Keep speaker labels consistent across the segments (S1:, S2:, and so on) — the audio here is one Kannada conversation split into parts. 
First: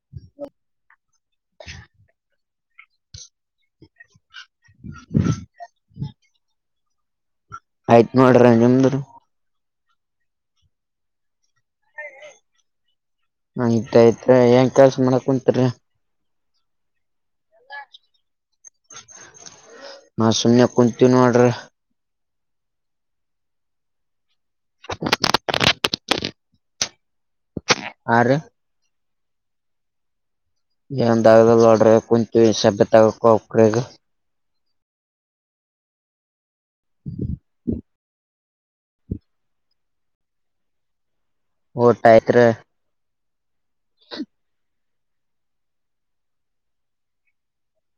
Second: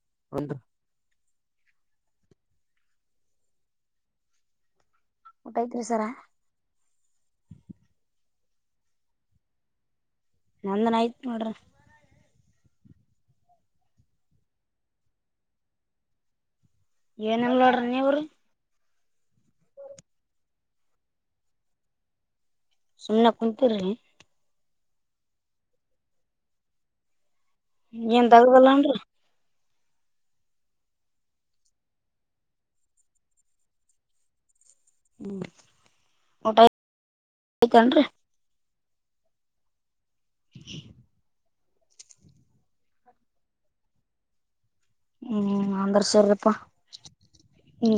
S1: [inaudible]
S2: [inaudible]
S1: ಉಟಾತ್ರಿ ಸರ್
S2: ಆಯ್ತು ನೋಡ್ರಿ ನಿಮ್ದ್ ರೀ
S1: ನಂದನ ಆಯ್ತ್ ನೊಡ್ರಿ
S2: ಆಯ್ತ ಆಯ್ತ್ರ್ಯಾ ಏನ್ ಕೆಲಸ ಮಾಡಕ್ ಕುಂತಿರಿ
S1: ಏನಿಲ್ಲ ನೋಡ್ರಿ ನಿವ್ರಿ
S2: ನಾ ಸುಮ್ನೆ ಕುಂತಿನಿ ನೊಡ್ರಿ
S1: ಸುಮ್ನ ಕುಂತೀರ್ರಿ
S2: [unintelligible]
S1: ಏನ್
S2: ಆರಿ
S1: ದಗದ ಇಲ್ಲನ್ರೀ
S2: ಏನ್ ದಗದ ಇಲ್ಲ ನೋಡ್ರಿ ಕುಂತೀವಿ ಸಭ್ಯ ತಗೆಕ ಹೋಗಬೇಕ್ರಿ ಈಗ
S1: ಹ್ಮ್ ಊಟ ಆಯ್ತ್ ಏನ್ರಿ [inaudible]
S2: ಊಟ ಅಯ್ತ್ರಿ
S1: ಹ್ಮ್ ಅಂದ್ರ ಸರಿಯೇಪ್ಪ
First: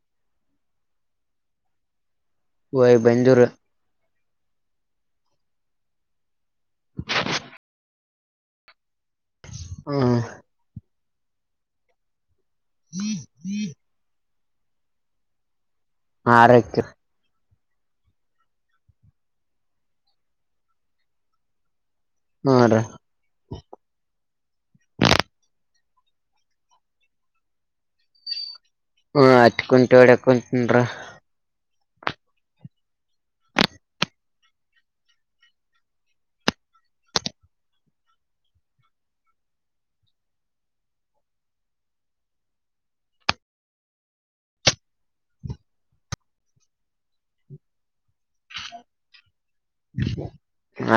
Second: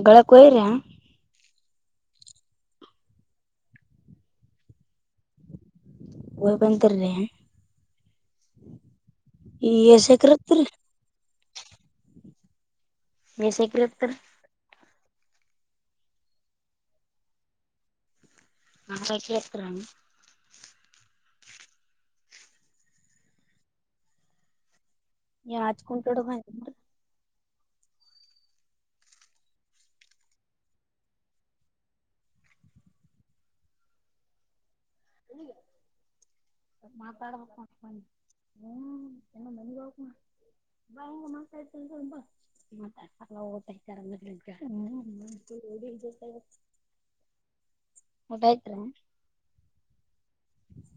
S1: ಗಳೇಕೊಗೀರ್ಯಾ
S2: ಹೋಗಿ ಬಂದ್ವರೀ
S1: ಹೋಗಿ ಬಂದರ್ಯಾ ಯೇಸ
S2: ಹ್ಮ್
S1: ಎಕರೆ ಇತ್ರೀ [unintelligible]
S2: ಆರೆಕ್ಕ
S1: [unintelligible]
S2: ಹಾ ರೀ
S1: [unintelligible]
S2: ಹ್ಮ ಅಟ್ಕುಂಟಿ ಹೊಡ್ಯಾಕುಂಟನ್ರೀ
S1: [inaudible] ಮಾತಾಡ್ಬೇಕ್ ಅಂತ ಬಂದ್ನೀ ಹ್ಮ್ ಇನ್ನ ಮನಿಗ ಹೋಗ್ಬೇಕ್ ನಾ [unintelligible] ಊಟಾಯ್ತ್ರ್ಯಾ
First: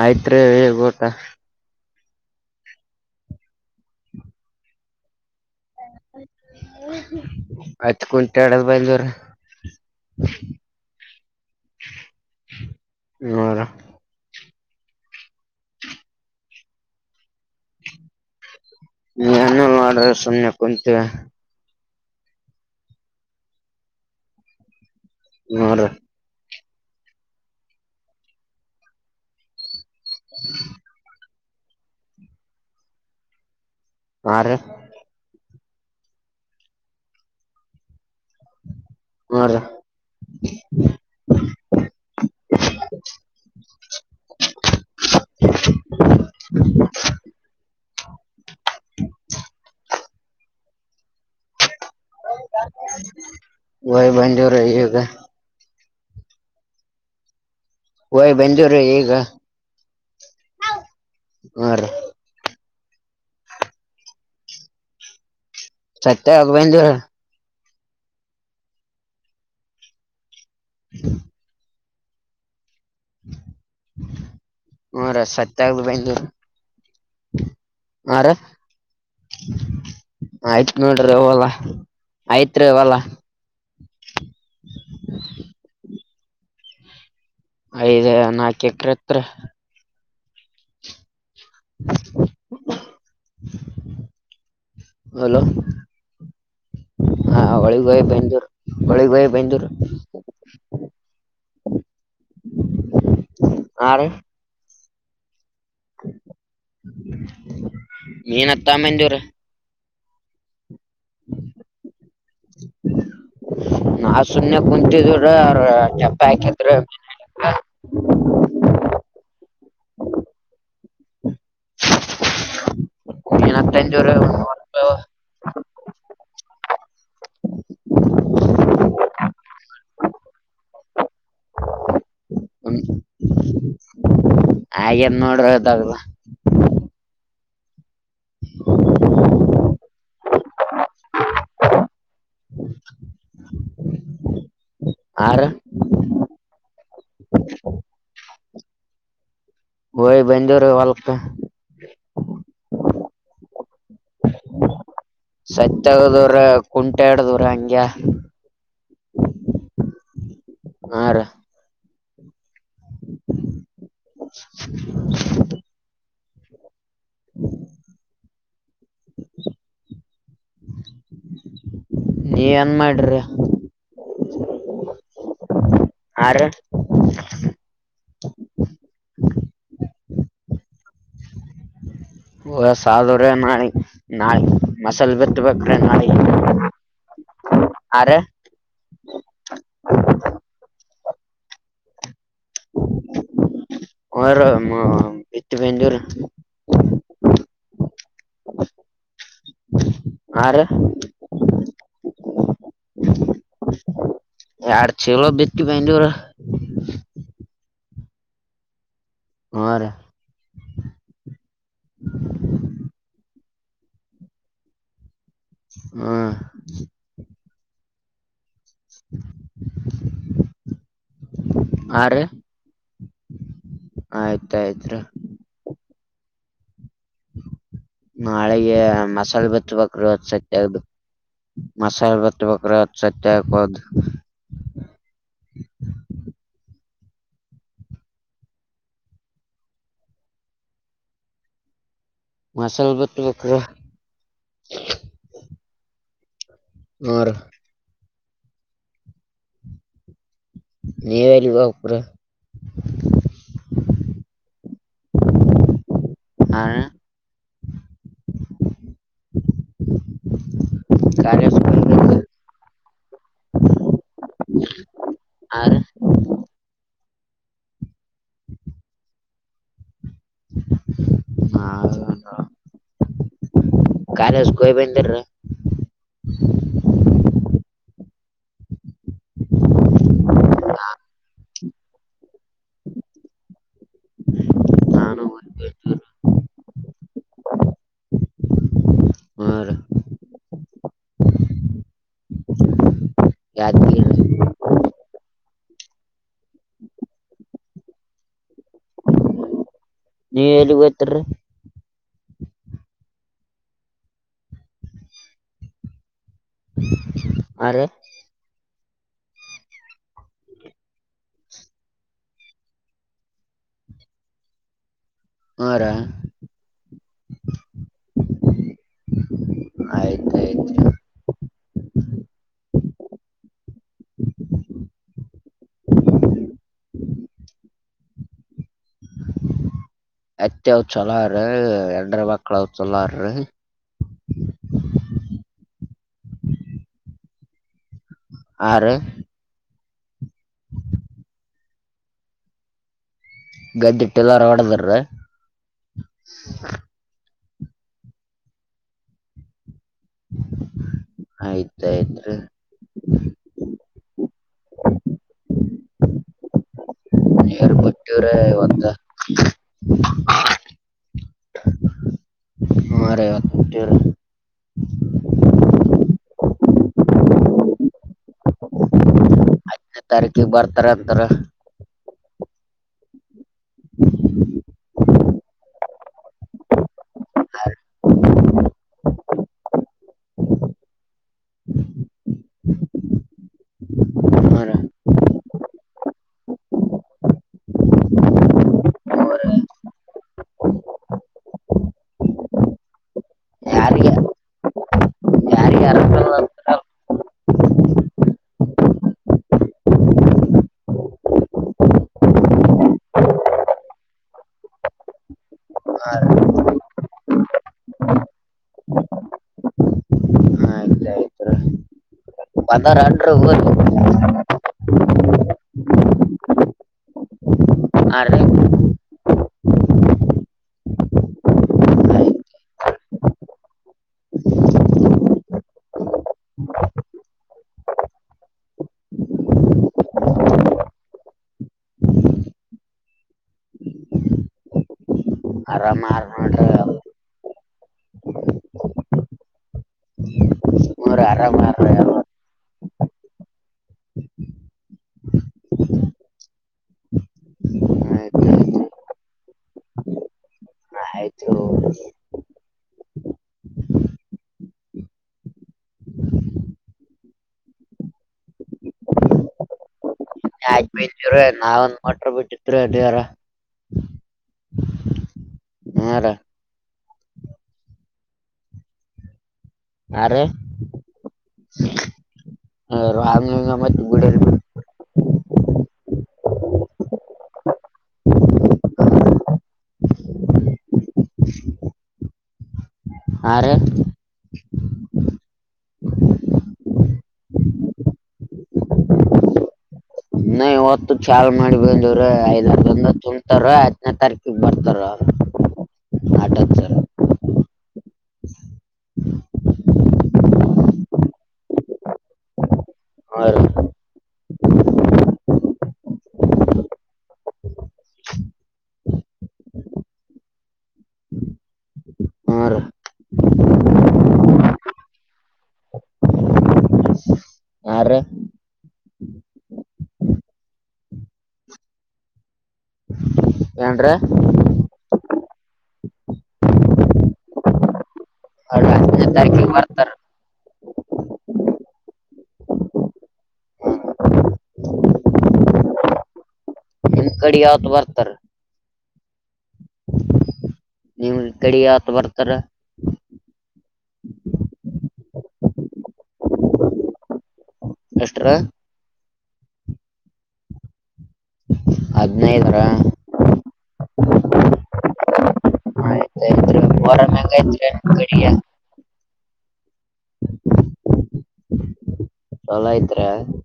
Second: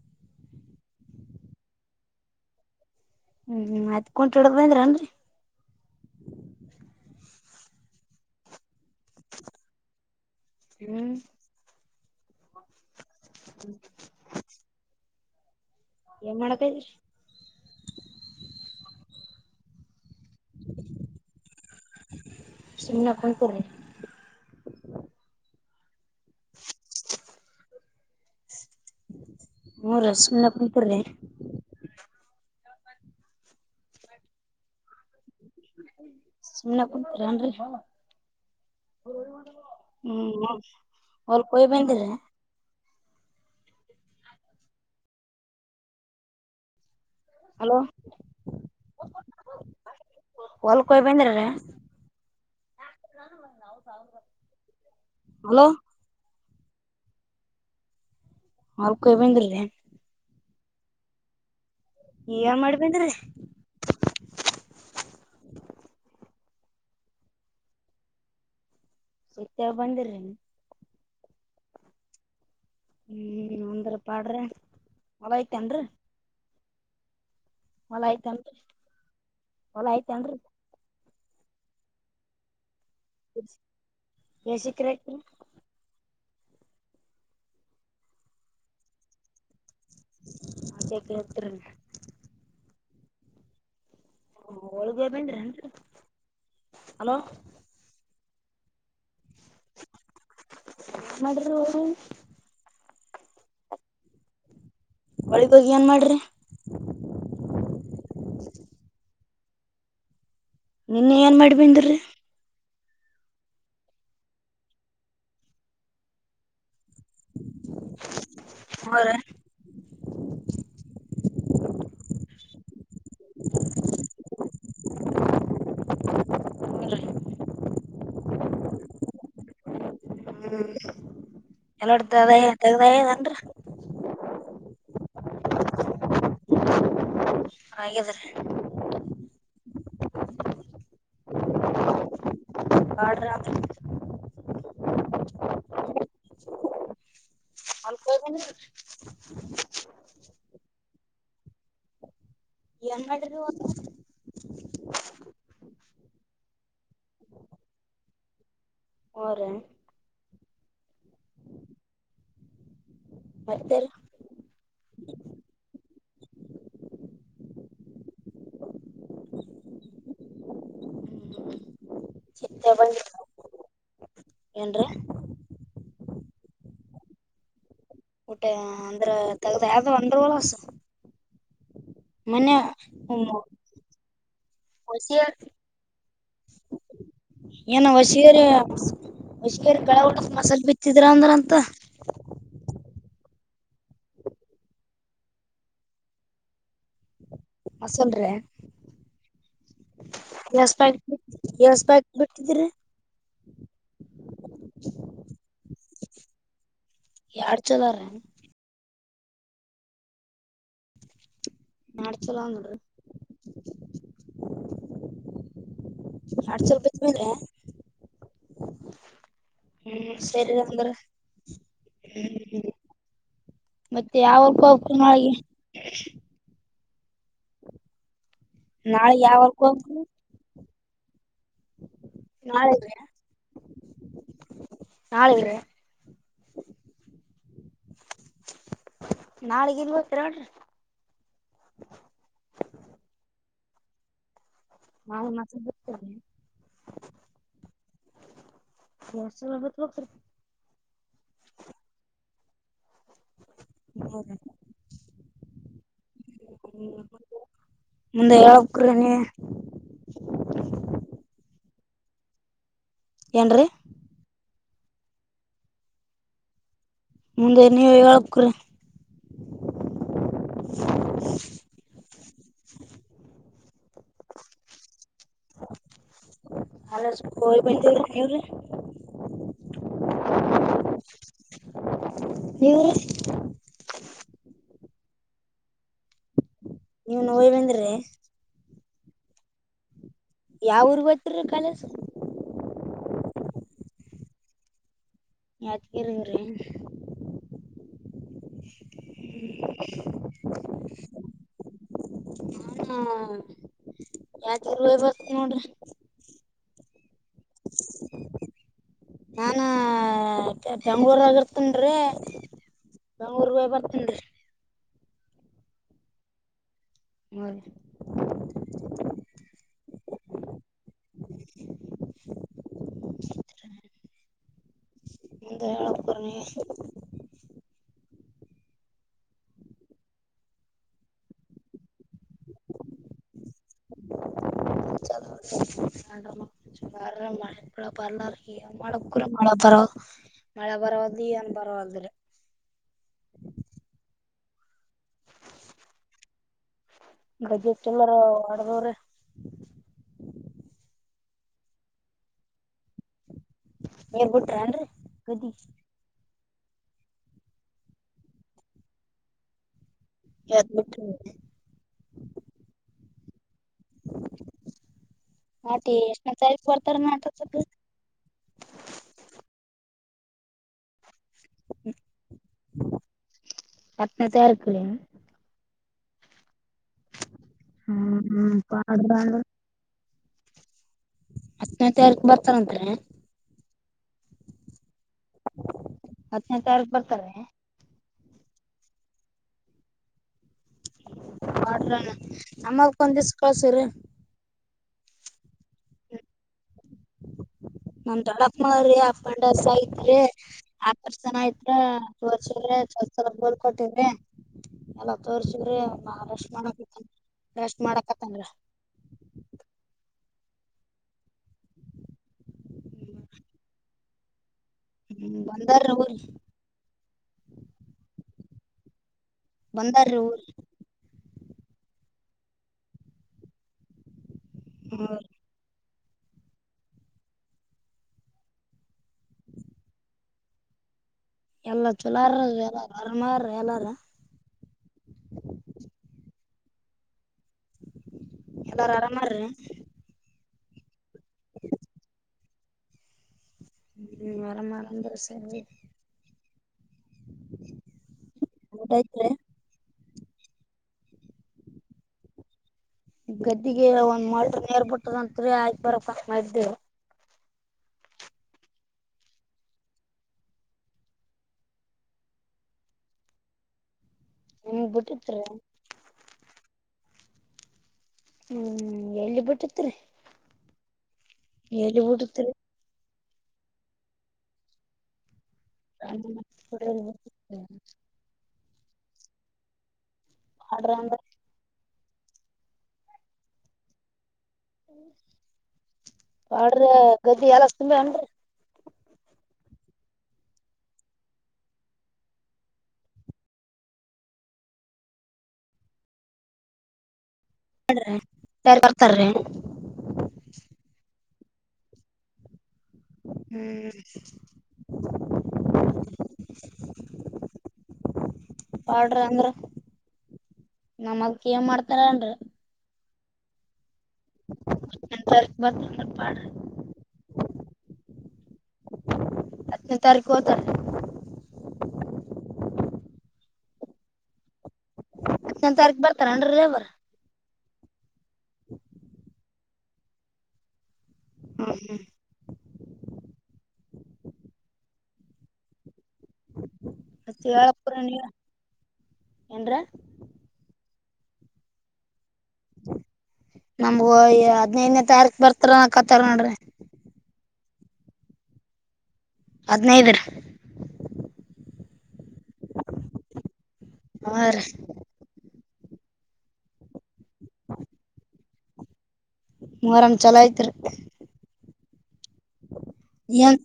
S2: ಆಯ್ತ್ರೀ ಈಗ ಊಟ
S1: ಹ್ಮ್ ಆಯ್ತ್ ಕುಂಟಿ ಹೊಡದ ಬಂದ್ರೇನ್ರೀ
S2: ಆಯ್ತು ಕುಂಟಡದ್ ಬಂದ್ವ
S1: ಹ್ಮ್
S2: [unintelligible] ಹೌದಾ
S1: ಏನ್ ಮಾಡಕ
S2: ನಾನ ಮಾಡಡ ಸುಮ್ನೆ ಕುಂತೆ
S1: ಸುಮ್ನೆ ಕುಂತಿರಿ
S2: ಹ್ಮ್ಮ್ ರಿ
S1: ಹ್ಮ್ಮ್ ರಿ ಸುಮ್ನೆ ಕುಂತಿರಿ
S2: ಹಾ ರಿ
S1: ಸುಮ್ನೆ ಕುಂತಿರಿ ಎಂದ್ರಿ
S2: ನೋಡ್ರಿ
S1: ಹ್ಮ್ [unintelligible] ಹೊಲಕ್ ಹೋಗ್ಬಂದ್ರಾ
S2: [unintelligible]
S1: ಹಲೋ ಹೊಲ್ಕ್ ಹೋಗ್ಬಾದ್ರ
S2: ಹೋಗ್ ಬಂದ್ವೇರಿ ಈಗ
S1: ಹಲೋ
S2: ಯ್ ಬಂದಿ್ರೀ
S1: ಹೊಲ್ಕ್
S2: ಈಗ
S1: ಹೋಗಿ ಬಂದಿರ್ರಿ
S2: ಹ [unintelligible]
S1: ಏನ್ ಮಾಡ್ಬೇಂದ್ರಿ
S2: ಸತ್ಯ [unintelligible]
S1: ಸತ್ಯಾಗ ಬಂದಿರಿ ನೀ
S2: ಹ [unintelligible]
S1: ಹ್ಮ್ ಅಂದ್ರ ಪಾಡ್ರಿ
S2: ಹರ
S1: ಹೊಲ
S2: ಸತ್ಯ
S1: ಐತೇನ್ರಿ
S2: [unintelligible]
S1: ಹೊಲ ಆಯ್ತಂದ್ರಿ ಹೊಲ ಆಯ್ತನ್್ರ
S2: ವಲ್ಲ ಆಯ್ತ್ ರೀವಲ್ಲ
S1: ಯಸಿಕ್ರ [unintelligible]
S2: ಐದ ನಾಕ ಎಕ್ರೆ ಐತ್ರಿ
S1: ಅದ ಕತ್ರ [unintelligible] [unintelligible] ಹೊಲ್ಗ್ ಹೋಗಿ
S2: [unintelligible] ಹಲೋ
S1: ಬಂದ್ರೇನ್ರಿ ಹಲೋ
S2: ಹಾ ಒಳಿಗ ಹೋಗಿ ಬಂದೂ ಒಳಿ ಭಾಯ.. [unintelligible]
S1: ಮಾಡ್ರರು.. [unintelligible]
S2: ಹಾ ರಿ
S1: ಒ.. [unintelligible]
S2: ನೀೀನ ಎತ್ತಾ ಮಂದೂರೆ
S1: ನಿನ್ ಏನ್ ಮಾಡಿಬನ್್ರಿ
S2: ನಾ ಶೂನ್ ಕುಂಂತಿ ಜರ ಚಪ ಕತ್ರ
S1: ಬರ. [unintelligible]
S2: ಜರ.. [unintelligible]
S1: ಹ [unintelligible] ಹ್ಮ್ ಎಲ್ಲ [unintelligible] [unintelligible]
S2: ಹಾಗೇನ್ ನೋಡ್ರ [unintelligible]
S1: ಹಾಗಾದ್ರೀ ಆಡ್ರ
S2: ಆರ
S1: ಹ [unintelligible]
S2: ಹೋಗಿ ಬಂದೋ ರೀ ಹೊಲಕ್ಕ
S1: [unintelligible] [unintelligible]
S2: [unintelligible] [unintelligible] ಹಾ ರಿ
S1: ಮತ್ತೆ
S2: [unintelligible]
S1: [unintelligible] ಹ್ಮ [unintelligible]
S2: ನೀ ಎನ್ ಮಾಡ್ರಿ
S1: ಏನ್ದ್ರಿ
S2: ಹಾ ರಿ
S1: ಊಟೆ ಅಂದ್ರ ತಗದ ಯಾವ್ದ ಅಂದ್ರ ಒಲಸ
S2: [unintelligible] ನಾಯಿ ನಾಯಿ ಮಸಾಲ
S1: ವಸಿಯ
S2: ಬಿತ್ತಬೇಕ್ರೆ ನಾಯಿ
S1: ಏನ ಹೊಷಗೇರಿ ಹೊಷಗೇರಿ ಗಳ ಉಟ ಮಸಾಲ ಬಿ ಚಿತ್ರತ್ರಾಂದ್ರಂತ
S2: [unintelligible]
S1: ಮಸಾಲ್ರಿ
S2: ಆರ
S1: S bike B S bike ಬಿಟ್ಟಿದಿರಿ
S2: ಯಾರ ಚಲೋ [unintelligible]
S1: ಯಡ್ ಚದಾರ
S2: ಆ
S1: ನಡಚಲಡ
S2: ಹ್ಮ್
S1: [unintelligible] ಹ್ಮ್ ಸರಿ ಅಂದ್ರೆ
S2: ಆರಿ
S1: ಹ್ಮ ಮತ್ತೆ
S2: ಆಯ್ತ್
S1: ಯಾವ
S2: ಆಯ್ತ್ರಿ
S1: ನಾಳೆಗೆ
S2: ನಾಳೆಗೆ
S1: ನಾಳೆ ಯಾವ
S2: ಮಸಾಲೆ
S1: ವರ್ಕ್
S2: ಬಿತ್ಬೇಕ
S1: ಹೋಗ್ರಿ
S2: ರದ ಸತ್ಯ ಆಗ್ಬೇಕು ಮಸಾರ್
S1: ನಾಳೆ
S2: ಬತಪಕ್ರತ್ ಸತ್ಯ ಪದ
S1: ಹ ನಾಳಗ ಇಲ್ವತ್ತಡಿ
S2: ಮಸಾಲ ಬಿಟ್ಟ ಬ್ರ
S1: [unintelligible]
S2: ಆರಿ
S1: [unintelligible]
S2: [unintelligible]
S1: ಹರ
S2: ಆರ
S1: [unintelligible] ಮುಂದೆ ಹೇಳಬೇಕ್ಕರಿ ನೀವೇ
S2: [unintelligible]
S1: ಏನ್ರೀ
S2: ಆ
S1: ಮುಂದೆ ನೀವು ಹೇಳಬೇಕ್ರಿ
S2: ಹ ಕಾಲೇಜ್ ಹೋಗಿ ಬಂದ್ರಿ
S1: ಇವರು ನಿವರೇ
S2: ನಾನು [unintelligible]
S1: ನೀವ್ ನೋಯ್ ಬಂದ್ರಿ
S2: ಹ ರಿ
S1: ಯಾವೂರಿಗೆ ಹೋಗ್ತೀರಿ ಕಾಲೇಜಿಗೆ
S2: [unintelligible]
S1: ಯತ್ಕರಿರೀ
S2: ನೀವ್ ಎಲ್ಲಿ ಹೋಗ್ತೀರಿ
S1: ಹ್ಮ ಯಾತ ನೋಡ್ರಿ
S2: ಅ ರಿ
S1: ನಾನ ಬೆಂಗಳೂರುನಗಿ ಇರ್ತೇನ್ ರಿ ಬೆಂಗಳೂರು ಹೋಗಿದ್ ಬರ್ತೀನಿ
S2: ಹ ರಿ ಆಯ್ತ ಆಯ್ತ್ರಿ
S1: ಹ [unintelligible] ಮುಂದರ ಹಪೂರ್ ನೀ
S2: [unintelligible] ಮಕ್ಕಳಲ್ಲಾರೀ
S1: ಮಾಡಡ ಬರ್ಲ್ಲಾರ
S2: ಆರ
S1: ಮಾಡ ಕೂರ ಮಾಡ ಬರ ಮಳೆ ಪರವದು ಏನ್ ಪರವಾಗಿಾದ್ರ
S2: [unintelligible]
S1: ಬಜಟ್ ಎಲ್ಲಾರ ಮಾಡಡದವ್ರೆ
S2: ಆಯ್ತಾಯ್ತ್ರಿ
S1: ಹೇಗ್ಬಿಟ್ರ ಅನ್ರರಿ ಗದಿ
S2: ನೀರು ಪಟ್ಟೂರ ಒಂದ
S1: ಯ
S2: ಮಾರ
S1: ನಟಿ ಎಷ್ಟ ನ ತಾರಕ್ ಬರ್ತಾರ ನ [unintelligible]
S2: ದನದು ತಾರೀಕಿಗೆ ಬರ್ತಾರ ಅಂತಾರ
S1: ಕ್ನಸಕ್ಕಲ ಹ್ಮ್ ಪ ಹತ್ತನೇ ತಾರೀಕು ಬರ್ತಾರಂತ್ರ
S2: ಹ
S1: ಹದನೇ ತಾರೀಕು ಬರ್ತಾರೆ ಮಾಡಡಣ ನಮ್ಮ ಕೊ ದಸ ಕಳ ಸರ್
S2: ಯಾರಿಗ ಯಾರಿಗ ಆರಾಮಿಲ್ಲ ಅಂತಾರ
S1: ನಮ ತಳಕ್ ಮಾಡ್ರಿ ಅಪ್ಪಂಡಸ ಐತ್ರಿ ಆಪರ್ ಜನ ಐತ್ ಸ್ವ ಬೋರ್ಕ ಕೊಟ್ಟಿದ್ರಿ ಎಲ್ಲ ತೋರ್ಸವ್ರಿ ನಾ ರಶ್ ಮಾಡಕ ರಸ್ ಮಾಡಕತ್ತನ್ರ [unintelligible]
S2: ಪಂದಾರ ಅಂಡರ ಊ
S1: ಹ್ಮ್ ಬಂದಾರ
S2: ಆ
S1: ಬಂದಾರೀ ಊರ್
S2: ಆಯ್ತ್
S1: ಹೌ ಎಲ್ಲ ಚುಲಾರ ಎಲ್ಲಾರ ಅರಮಾರ ಎಲ್ಲಾರ
S2: ಆರಾಮಾರ ನಟ್ರ
S1: ಎಲ್ಲಾರು ಆರಾಮಾರ್ರ
S2: ಆರಾಮ
S1: ಹ್ಮ ಮರ ಮರ ದಸ
S2: ಆಯ್ತ್ ಆಯ್ತ್ರಿ
S1: ಗಂಡತರೆ
S2: ಆಯ್ತ್ರಿ
S1: ಗದ್ದಿಗೆ ಒಂದ ಮ ನೇರ್ ಬಿಟ್ಟದತ್ ಆಯಕ ಬರಷ್ಟ ಮಾಡಿದ್ದೆ
S2: ಆವ್ರ ನಾವಂದ ಮಾಡಟ್ರ ಬಿಟ್ಟತ್ ಅದಾರ
S1: ನಿಮ ಬಿಟ್ಟಿತ್ರಿ ಹ್ಮ್ ಎಲ್ಲಿ ಬಿಟ್ಟು
S2: ಯಾರ್ರೀ
S1: ಎಲ್ಲಿ ಊಡುತ್ತ
S2: ಆ ಮ
S1: ಹಡ್ರ
S2: ಹಾ ರ
S1: ಬಾಡ್ರ ಗದ್ದಿ ಎಲ್ಲ ತುಅನ್ರಿ
S2: ನ ಇವತ್ತು ಚಾ ಮಾಡಿ ಬಂದವ್ರ ಐದ್ರಂದ ತುಂಬತಾರ ಹತ್ತನೇ ತಾರೀಕಿಗೆ ಬರ್ತಾರ
S1: [inaudible]
S2: ಆಟ ಸರ
S1: ತಾರ ಬರ್ತಾರೀ
S2: ಹ
S1: [inaudible] ಪೌಡ್ರಿ ಅಂದ್ರ ನಮ್ಮದಕ ಏನ್ ಮಾಡ್ತಾರ ಅನ್ ರೀ
S2: ಹ್ಞೂ
S1: ಅಂತ ಬ ಪ
S2: ಆರೆ
S1: ಹತ್ತನೇ ತಾರೀಕು ಹತಾರೆ [inaudible]
S2: ಏನ್ರೀ? [unintelligible]
S1: ಹತ್ತನೇ, ತಾರೀಕು ಬರ್ತಾರೆ ಅವರು? [unintelligible]
S2: ಅವರ ಅಷ್ಟು ಜನ ಬ್ಯಾಂಕಿಂಗ್ ಮಾಡ್ತಾರೆ? [unintelligible]
S1: ಹೂ, ಹೂ. [unintelligible] [unintelligible] [inaudible]
S2: ಈ ಕಡೆ ಯಾಕ್ ಬರ್ತಾರೆ? [unintelligible]
S1: ಏನ್ರಿ? [unintelligible]
S2: ಈ ಕಡೆ ಯಾಕ್ ಬರ್ತಾರೆ? [unintelligible]
S1: ನಮ್ಗೂ ಹದ್ನೈದನೇ ತಾರೀಕ ಬರ್ತಾರ ಕತಾರ ನೋಡ್ರಿ. [unintelligible]
S2: ಎಸ್ಟುರಿ? [inaudible]
S1: ಹದಿನೈದು, ರಿ. [unintelligible]
S2: ಹದಿನೈದು, ರಾ. [inaudible]
S1: ಆ, ರಿ. [inaudible]
S2: ಬರಂಗೈತಿ ಬಡಿಯಾ? [unintelligible]
S1: ಮೂರನ್ ಚಲೋ ಐತ್ರಿ. [unintelligible]
S2: ಚಲೋ ಐತ್ರಿ
S1: ಏನು,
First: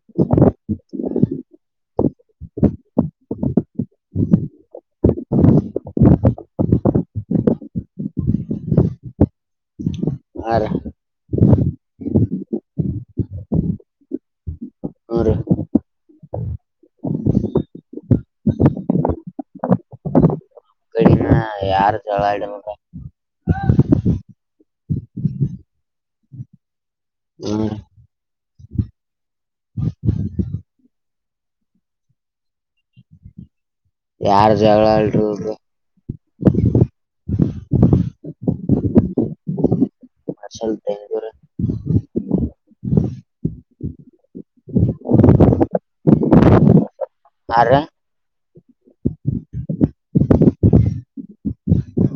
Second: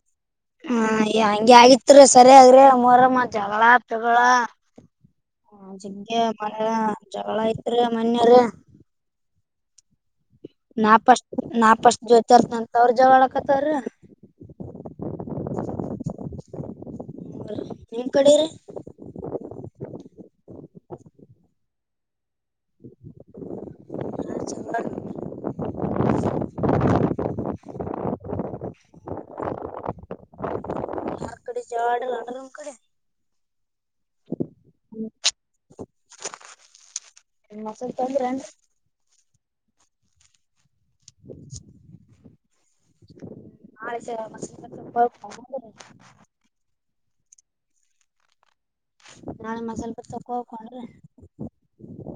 S1: ಹಾ. [unintelligible] ಹಂಗೆ, ಆಗಿತ್ರಿ ಸರಿಯಾದ್ರಿ! ಮೊರಾಮಾ, ಹ, ಜಿಂಗೆ, ಮಳೆ ಜಗಳ ಐತ್ರಿ! ಮನೇಲಿ? [unintelligible]
S2: ಆರ
S1: ನಾ ಫಸ್ಟ್! [inaudible] ನಾ ಫಸ್ಟ್, ಜ್ಯೋತಿರ್ಸನಂತ, ಅವ್ರ ಜಗಳ ಆಡಾಕತ್ತಾರಿ.
S2: ಹ್ಞೂ ರೀ
S1: [unintelligible] ಈ ಕಡೆ ರೀ? [unintelligible]
S2: ಯಾರು ಛಲ ಇಲ್ಲ ಹೋಗ? [unintelligible]
S1: ಯಾರು, ಚಲಗು. [unintelligible]
S2: ಹ್ಮ್
S1: ಬೇಜಾರಾಗಲ್ವಾ ಒಂದು ಕಡೆ? [unintelligible]
S2: ಆ ಜಗಳ ಆಡಿಲ್ಲ, ಅಡಿಲೂರೂರು. [inaudible]
S1: ಮೊಸರು, ತಂದ್ರ, ಏನ್ರೀ? [inaudible]
S2: ಮಾರ್ಷಲ್
S1: [inaudible]
S2: ತೆಂಗೂರು
S1: [unintelligible] ಆಯ್ತು ಹೇಳಮ್ಮ, ಮಕ್ರಿ ತುಂಬಾಯಿತ? [unintelligible]
S2: ಯಾರ್ರೀ? [inaudible]
S1: ಹಾ, ಇನ್ನ ಸ್ವಲ್ಪ ತಾಗಬೇಕು ತಡೆಯಿರಿ.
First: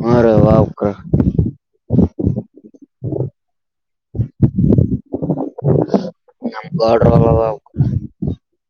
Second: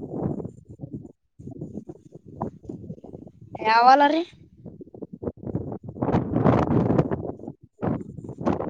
S2: ಹ್ಮ್ ರೀ ಒಬ್ರು
S1: [inaudible] [unintelligible] ಯಾವ ಹೊಲ, ರಿ. [unintelligible]
S2: ನಮ್, ಗೌಡ್ರು. [unintelligible]
S1: [unintelligible] [inaudible]